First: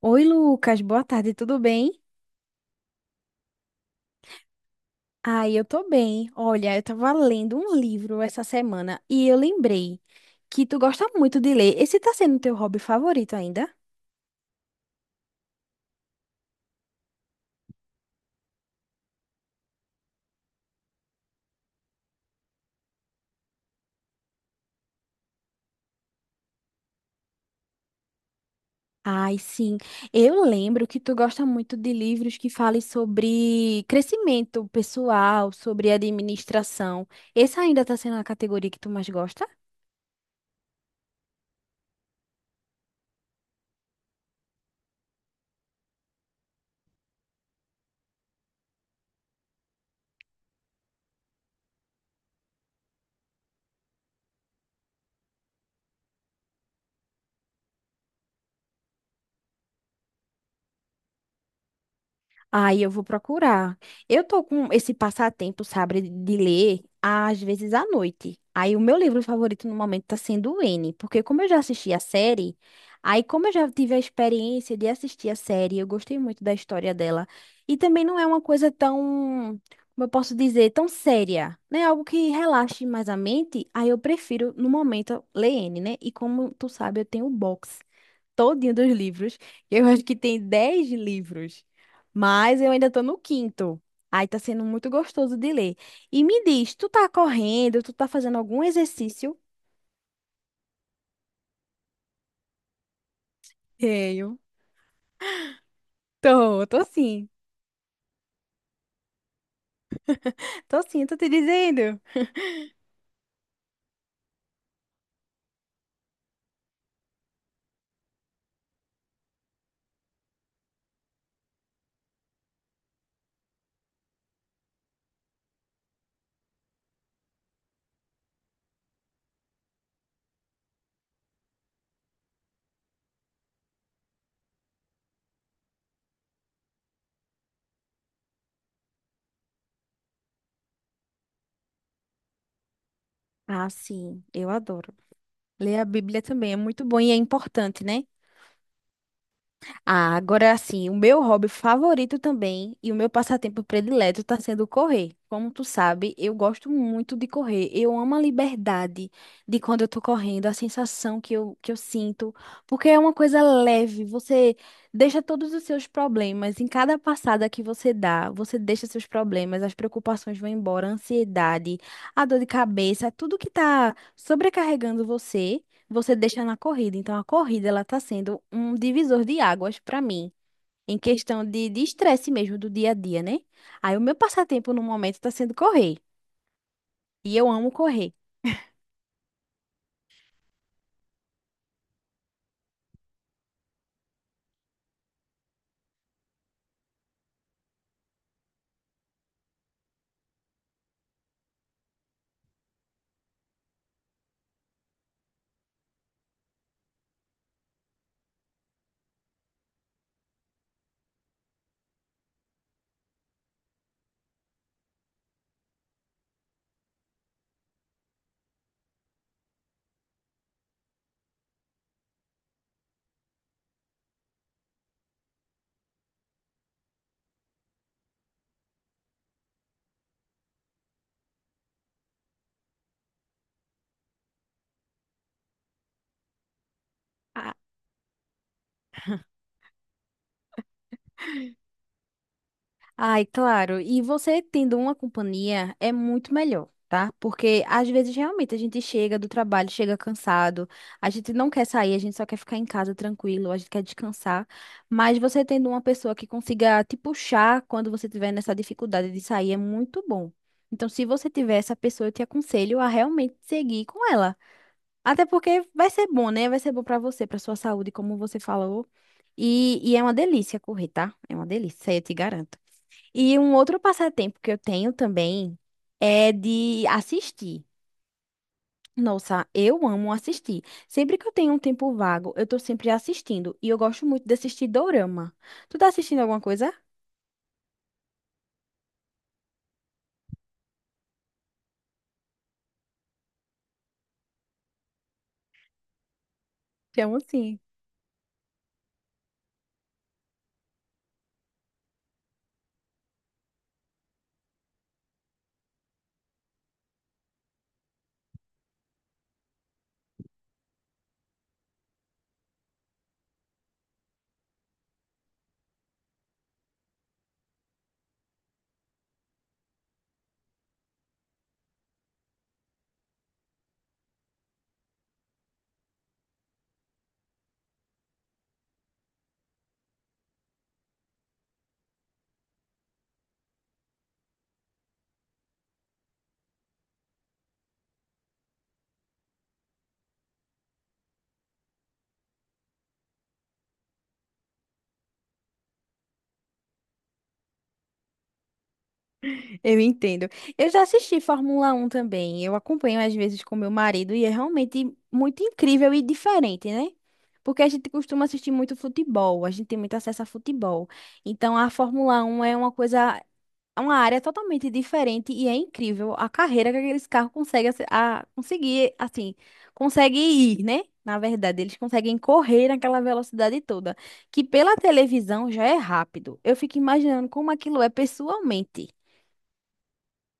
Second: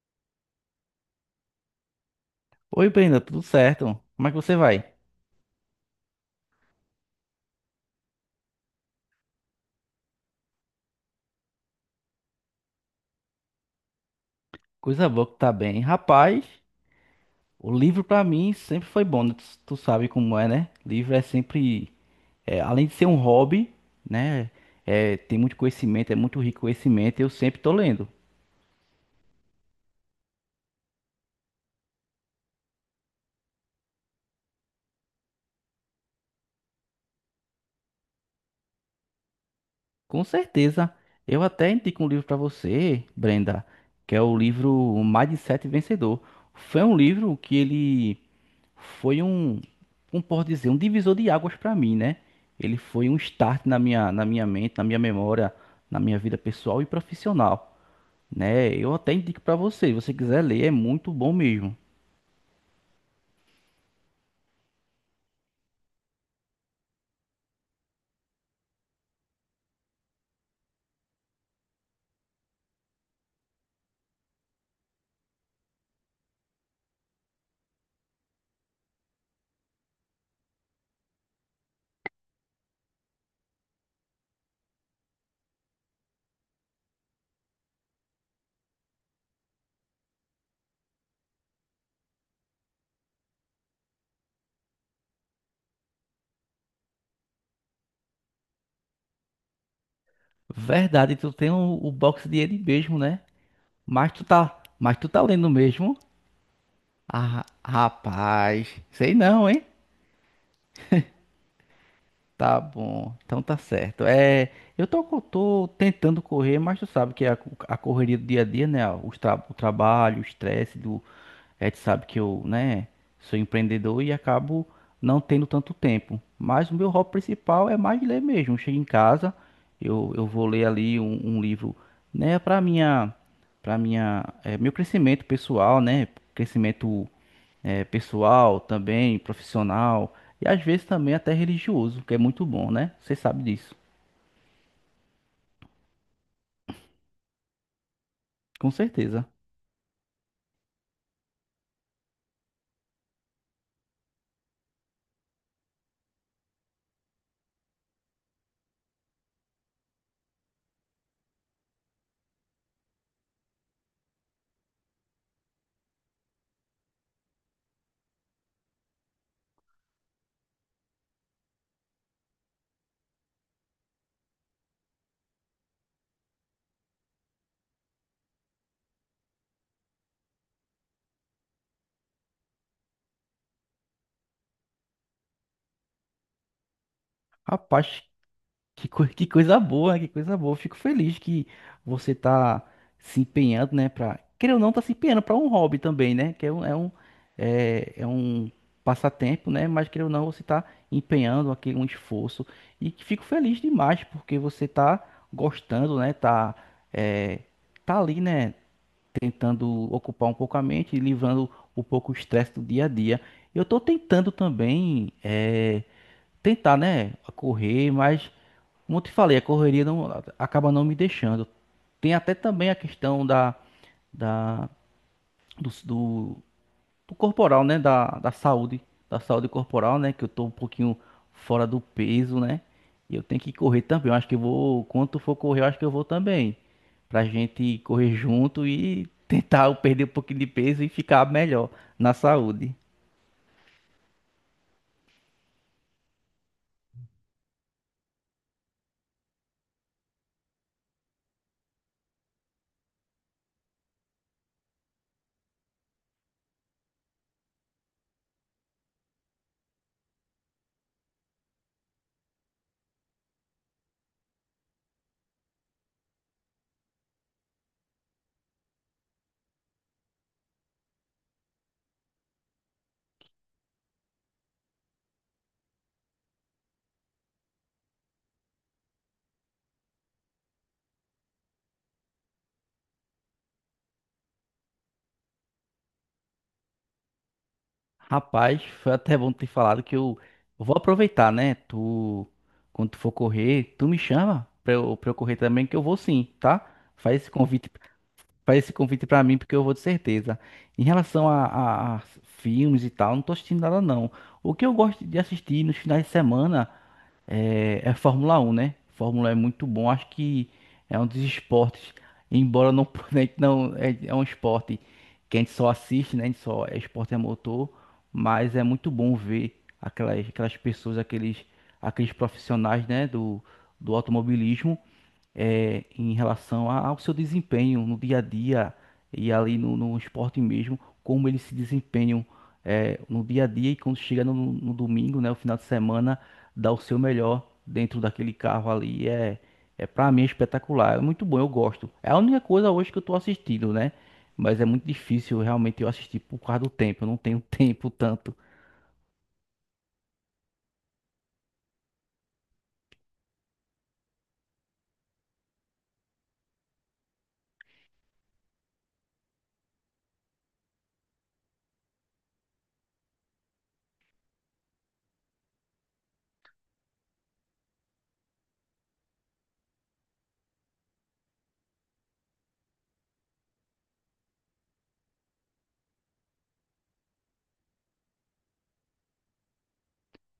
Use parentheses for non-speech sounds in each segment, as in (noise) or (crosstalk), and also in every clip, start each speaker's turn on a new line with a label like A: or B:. A: Oi, Lucas, boa tarde, tudo bem?
B: Oi, Brenda, tudo certo? Como é que você vai?
A: Ai, eu tô bem. Olha, eu tava lendo um livro essa semana e eu lembrei que tu gosta muito de ler. Esse tá sendo teu hobby favorito ainda?
B: Coisa boa que tá bem. Rapaz, o livro pra mim sempre foi bom, né? Tu sabe como é, né? Livro é sempre, além de ser um hobby, né? Tem muito conhecimento, é muito rico conhecimento, eu sempre tô lendo.
A: Ai, sim. Eu lembro que tu gosta muito de livros que falem sobre crescimento pessoal, sobre administração. Essa ainda tá sendo a categoria que tu mais gosta?
B: Com certeza. Eu até indico um livro para você, Brenda, que é o livro Mindset Vencedor. Foi um livro que ele foi um, como posso dizer, um divisor de águas para mim, né? Ele foi um start na minha mente, na minha memória, na minha vida pessoal e profissional, né? Eu até indico para você, se você quiser ler, é muito bom mesmo.
A: Aí eu vou procurar. Eu tô com esse passatempo, sabe, de ler às vezes à noite. Aí o meu livro favorito no momento tá sendo o N, porque como eu já assisti a série, aí como eu já tive a experiência de assistir a série, eu gostei muito da história dela. E também não é uma coisa tão, como eu posso dizer, tão séria, né? Algo que relaxe mais a mente, aí eu prefiro no momento ler N, né? E como tu sabe, eu tenho o box todinho dos livros. Eu acho que tem 10 livros, mas eu ainda tô no quinto. Aí tá sendo muito gostoso de ler. E me diz, tu tá correndo, tu tá fazendo algum exercício?
B: Verdade, tu tem o box de ele mesmo, né?
A: Tenho.
B: Mas tu tá lendo mesmo?
A: Tô, tô sim.
B: Ah, rapaz, sei não, hein?
A: Tô sim, tô te dizendo.
B: Tá bom, então tá certo. Eu tô, tô tentando correr, mas tu sabe que a correria do dia a dia, né? O trabalho, o estresse do. Tu sabe que eu, né, sou empreendedor e acabo não tendo tanto tempo. Mas o meu hobby principal é mais ler mesmo. Eu chego em casa, eu vou ler ali um livro, né, pra minha, meu crescimento pessoal, né? Crescimento pessoal também, profissional e às vezes também até religioso, que é muito bom, né? Você sabe
A: Ah,
B: disso,
A: sim, eu adoro. Ler a Bíblia também é muito bom e é importante, né?
B: com certeza.
A: Ah, agora assim, o meu hobby favorito também e o meu passatempo predileto está sendo correr. Como tu sabe, eu gosto muito de correr. Eu amo a liberdade de quando eu tô correndo, a sensação que eu sinto, porque é uma coisa leve. Você deixa todos os seus problemas. Em cada passada que você dá, você deixa seus problemas, as preocupações vão embora, a ansiedade, a dor de cabeça, tudo que tá sobrecarregando você deixa na corrida. Então, a corrida ela está sendo um divisor de águas para mim, em questão de estresse mesmo do dia a dia, né? Aí, o meu passatempo no momento está sendo correr. E eu amo
B: Rapaz,
A: correr.
B: que coisa boa, né? Que coisa boa. Eu fico feliz que você tá se empenhando, né? Pra, querer ou não, tá se empenhando para um hobby também, né? Que é um, é um, é, é um passatempo, né? Mas querer ou não, você tá empenhando aqui um esforço e que fico feliz demais porque você tá gostando, né? Tá, é, tá ali, né? Tentando ocupar um pouco a mente, e livrando um pouco o estresse do dia a dia. Eu estou tentando também, tentar, né, correr, mas, como eu te falei, a correria não, acaba não me deixando. Tem até também a questão da, da, do, do do corporal, né? Da saúde corporal, né? Que eu tô um pouquinho fora do peso, né? E eu tenho que correr também. Eu acho que eu vou, quando tu for correr, eu acho que eu vou também. Pra gente correr junto e tentar (laughs) eu perder um pouquinho de peso e ficar melhor na saúde.
A: Ai, claro. E você tendo uma companhia é muito melhor, tá? Porque às vezes realmente a gente chega do trabalho, chega cansado, a gente não quer sair, a gente só quer ficar em casa tranquilo, a gente quer descansar. Mas você tendo uma pessoa que consiga te puxar quando você tiver nessa dificuldade de sair é muito bom. Então, se você tiver essa pessoa, eu te aconselho a realmente seguir com ela. Até porque vai ser bom, né? Vai ser bom pra você, pra sua saúde, como você falou. E é uma delícia correr, tá? É uma delícia, isso aí eu te garanto. E um outro passatempo que eu tenho também é de assistir. Nossa, eu amo assistir. Sempre que eu tenho um tempo vago, eu tô sempre assistindo. E eu gosto muito de assistir dorama. Tu tá assistindo alguma coisa?
B: Rapaz, foi até bom ter falado que eu vou aproveitar, né? Tu, quando tu for correr, tu me chama pra eu correr também, que eu vou sim, tá?
A: Te amo
B: Faz esse
A: sim.
B: convite Faz esse convite pra mim, porque eu vou de certeza. Em relação a filmes e tal, não tô assistindo nada não. O que eu gosto de assistir nos finais de semana é Fórmula 1, né? Fórmula um é muito bom, acho que é um dos esportes, embora não, (laughs) né, não é, é um esporte que a gente só assiste, né? A gente só é esporte é motor, mas é muito bom ver aquelas, pessoas, aqueles, profissionais, né? Do automobilismo, em relação ao seu desempenho no dia a dia e ali no esporte mesmo, como eles se desempenham, no dia a dia, e quando chega no domingo, né, o final de semana, dá o seu melhor dentro daquele carro ali. É, para mim é espetacular, é muito bom, eu gosto. É a única coisa hoje que eu tô assistindo, né? Mas é muito difícil realmente eu assistir por causa do tempo, eu não tenho (laughs) tempo tanto.
A: Eu entendo. Eu já assisti Fórmula 1 também. Eu acompanho às vezes com meu marido e é realmente muito incrível e diferente, né? Porque a gente costuma assistir muito futebol, a gente tem muito acesso a futebol. Então a Fórmula 1 é uma coisa, é uma área totalmente diferente e é incrível a carreira que aqueles carros conseguem conseguir, assim, conseguem ir, né? Na verdade, eles conseguem correr naquela velocidade toda, que pela televisão já é rápido. Eu fico imaginando como aquilo é pessoalmente.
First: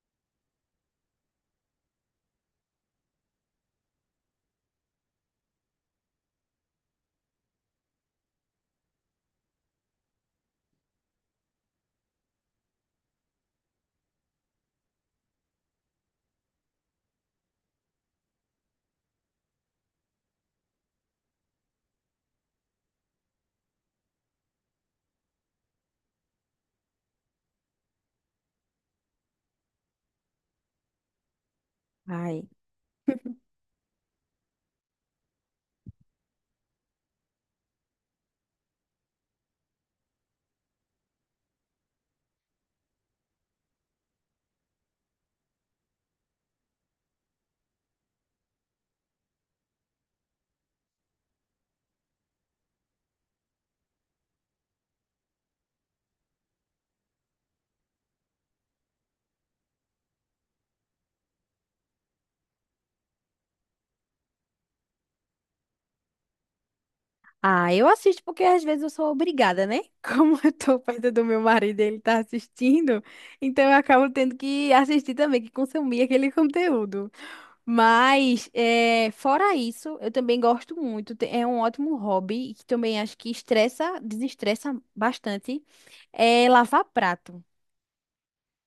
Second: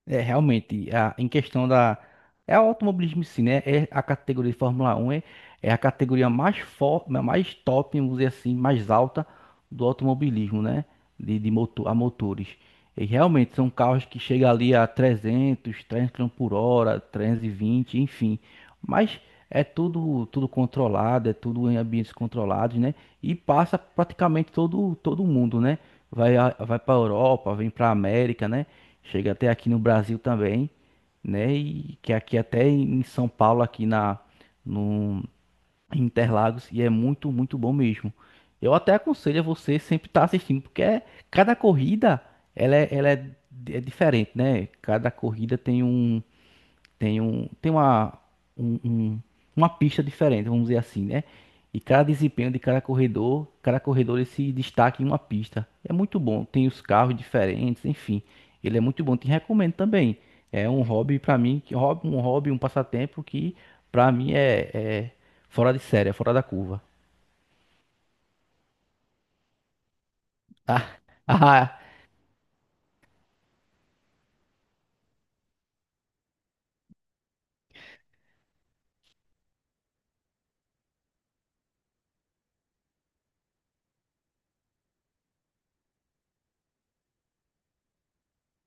B: É, realmente, em questão da. É o automobilismo em si, né? É a categoria de Fórmula Um, é a categoria mais forte, mais top, vamos dizer assim, mais alta do automobilismo, né? De motor, a motores. E realmente são carros que chegam ali a 300 km por hora, 320, enfim. Mas é tudo, controlado, é tudo em ambientes controlados, né? E passa praticamente todo, mundo, né? Vai, vai para Europa, vem para América, né? Chega até aqui no Brasil também, né? E que aqui
A: Ai.
B: até em São Paulo, aqui na no em Interlagos, e é muito, muito bom mesmo. Eu até aconselho a você sempre estar assistindo, porque cada corrida ela é, ela é, é diferente, né? Cada corrida tem tem um, tem uma, um- um- uma pista diferente, vamos dizer assim, né? E cada desempenho de cada corredor ele se destaca em uma pista. É muito bom, tem os carros diferentes, enfim. Ele é muito bom, te recomendo também. É um hobby para mim, que hobby, um passatempo que para mim é fora de série, é fora da curva.
A: Ah, eu assisto porque às vezes eu sou obrigada, né? (laughs) Como eu tô
B: (laughs)
A: perto do meu
B: Ah,
A: marido, e ele tá assistindo, então eu acabo tendo que assistir também, que consumir aquele conteúdo. Mas, é, fora isso, eu também gosto muito. É um ótimo hobby e que também acho que estressa, desestressa bastante. É lavar prato.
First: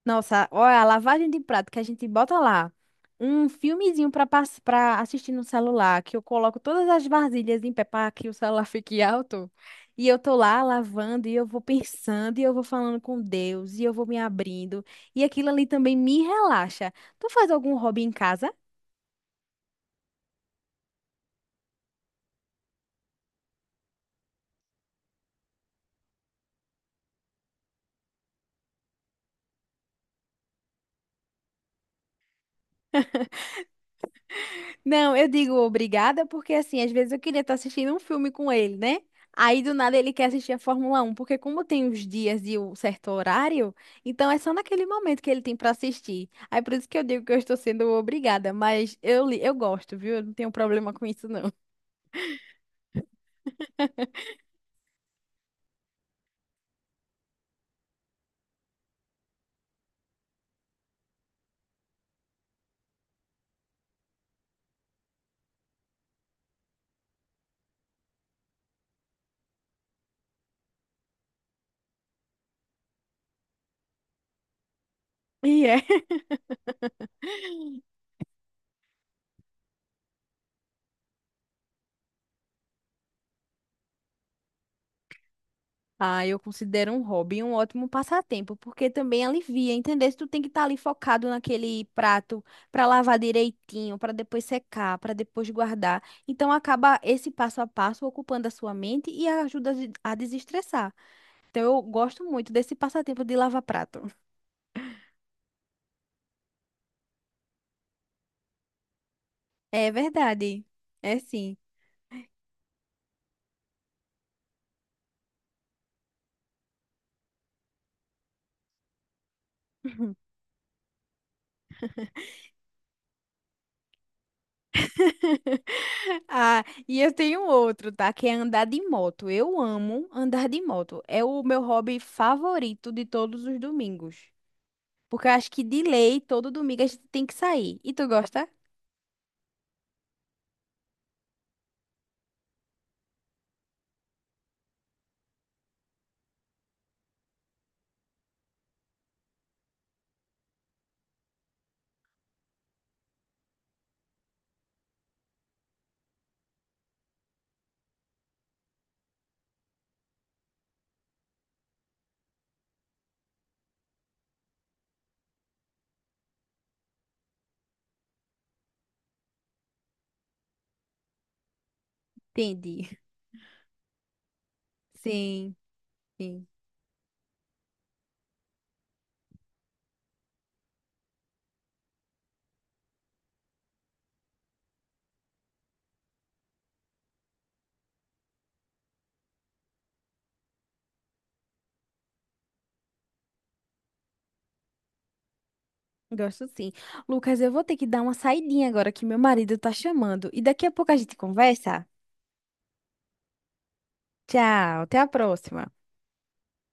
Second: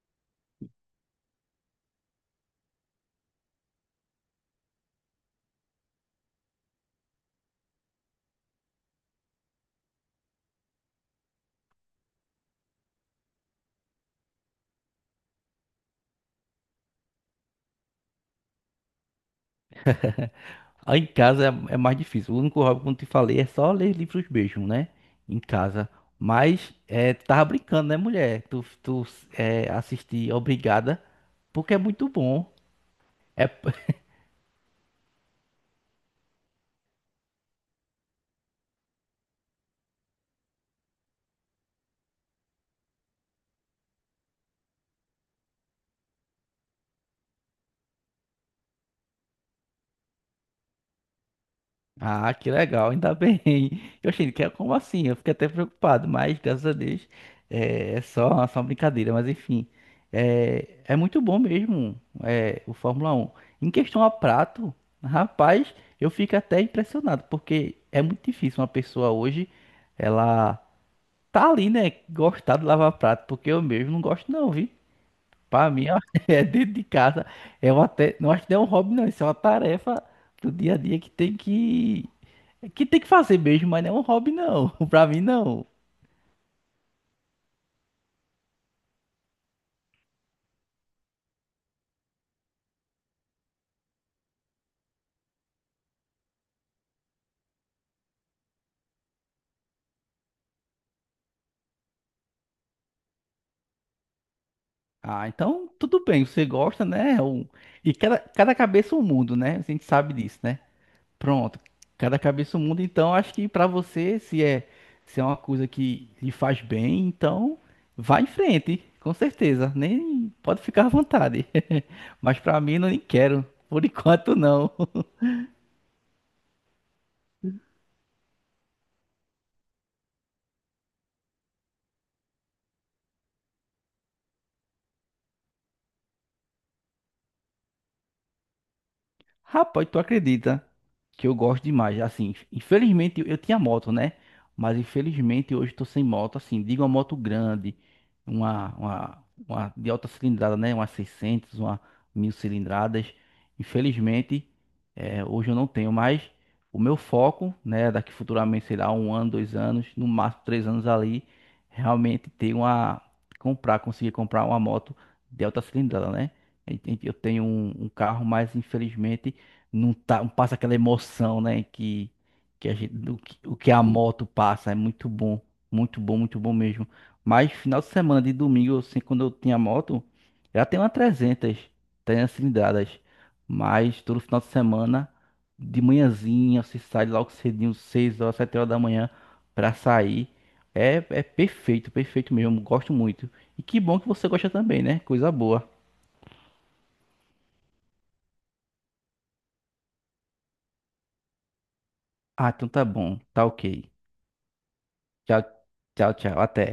A: Nossa, olha, a lavagem de prato que a gente bota lá. Um filmezinho para assistir no celular, que eu coloco todas as vasilhas em pé para que o celular (laughs) fique alto. E eu tô lá lavando e eu vou pensando e eu vou falando com Deus e eu vou me abrindo. E aquilo ali também me relaxa. Tu faz algum hobby em casa?
B: Ah, em casa é mais difícil. O único hobby, como te falei, é só ler livros mesmo, né? Em casa. Mas, tu tava brincando, né, mulher? Tu assistir. Obrigada, porque é muito bom. É,
A: Não, eu digo obrigada porque, assim, às vezes eu queria estar assistindo um filme com ele, né? Aí do nada ele quer assistir a Fórmula 1, porque como tem os dias e o certo horário, então é só naquele momento que ele tem para assistir. Aí por isso que eu digo que eu estou sendo obrigada, mas eu gosto, viu? Eu não tenho problema com isso, não. (laughs)
B: Ah, que legal, ainda bem. (laughs) Eu achei que era, como assim? Eu fiquei até preocupado, mas graças a Deus é só uma brincadeira. Mas enfim, é muito bom mesmo, o Fórmula Um. Em questão a prato, rapaz, eu fico até impressionado, porque é muito difícil uma pessoa hoje, ela tá ali, né, gostar de lavar prato, porque eu mesmo não gosto não, viu?
A: E
B: Pra
A: é.
B: mim, ó, (laughs) é, dentro de casa, é uma até, não acho que não, é um hobby, não, isso é uma tarefa do dia a dia que tem que fazer mesmo, mas não é um hobby, não. (laughs) Pra mim, não.
A: Ah, eu considero um hobby um ótimo passatempo, porque também alivia, entendeu? Se tu tem que estar ali focado naquele prato para lavar direitinho, para depois secar, para depois guardar. Então acaba esse passo a passo ocupando a sua mente e ajuda a desestressar. Então eu gosto muito desse passatempo de lavar prato.
B: Ah, então tudo bem, você gosta, né? E cada cabeça é um mundo, né? A gente
A: É
B: sabe disso, né?
A: verdade. É sim.
B: Pronto, cada cabeça é um mundo. Então acho que pra você, se é uma coisa que lhe faz bem, então vá em frente, com certeza. Nem,
A: (laughs)
B: pode ficar à vontade. (laughs) Mas pra mim, não, nem quero. Por enquanto, não. (laughs)
A: Ah, e eu tenho outro, tá? Que é andar de moto. Eu amo andar de moto. É o meu hobby favorito de todos os domingos. Porque eu acho que de lei, todo domingo a gente tem que sair. E tu gosta?
B: Rapaz, tu acredita que eu gosto demais? Assim, infelizmente eu tinha moto, né? Mas infelizmente hoje eu tô sem moto. Assim, digo uma moto grande, uma de alta cilindrada, né? Uma 600, uma 1000 cilindradas. Infelizmente, hoje eu não tenho mais. O meu foco, né? Daqui futuramente, sei lá, um ano, 2 anos, no máximo 3 anos ali, realmente ter uma. Comprar, conseguir comprar uma moto de alta cilindrada, né? Eu eu tenho um carro, mas infelizmente não tá, não passa aquela emoção, né, que a
A: Entendi.
B: gente, o que a moto passa, é
A: (laughs)
B: muito bom,
A: Sim,
B: muito bom, muito
A: sim.
B: bom mesmo. Mas final de semana de domingo, assim, quando eu tinha moto, já tem uma 300 300 cilindradas. Mas todo final de semana, de manhãzinha, você sai logo cedinho, 6 horas, 7 horas da manhã pra sair. É perfeito, perfeito mesmo, gosto muito. E que bom que você gosta também, né? Coisa boa.
A: Gosto sim. Lucas, eu vou ter que dar uma saidinha agora que meu marido tá chamando. E daqui a pouco a gente conversa.
B: Ah, então tá bom, tá ok.
A: Tchau, até a
B: Tchau,
A: próxima.
B: tchau, tchau, até.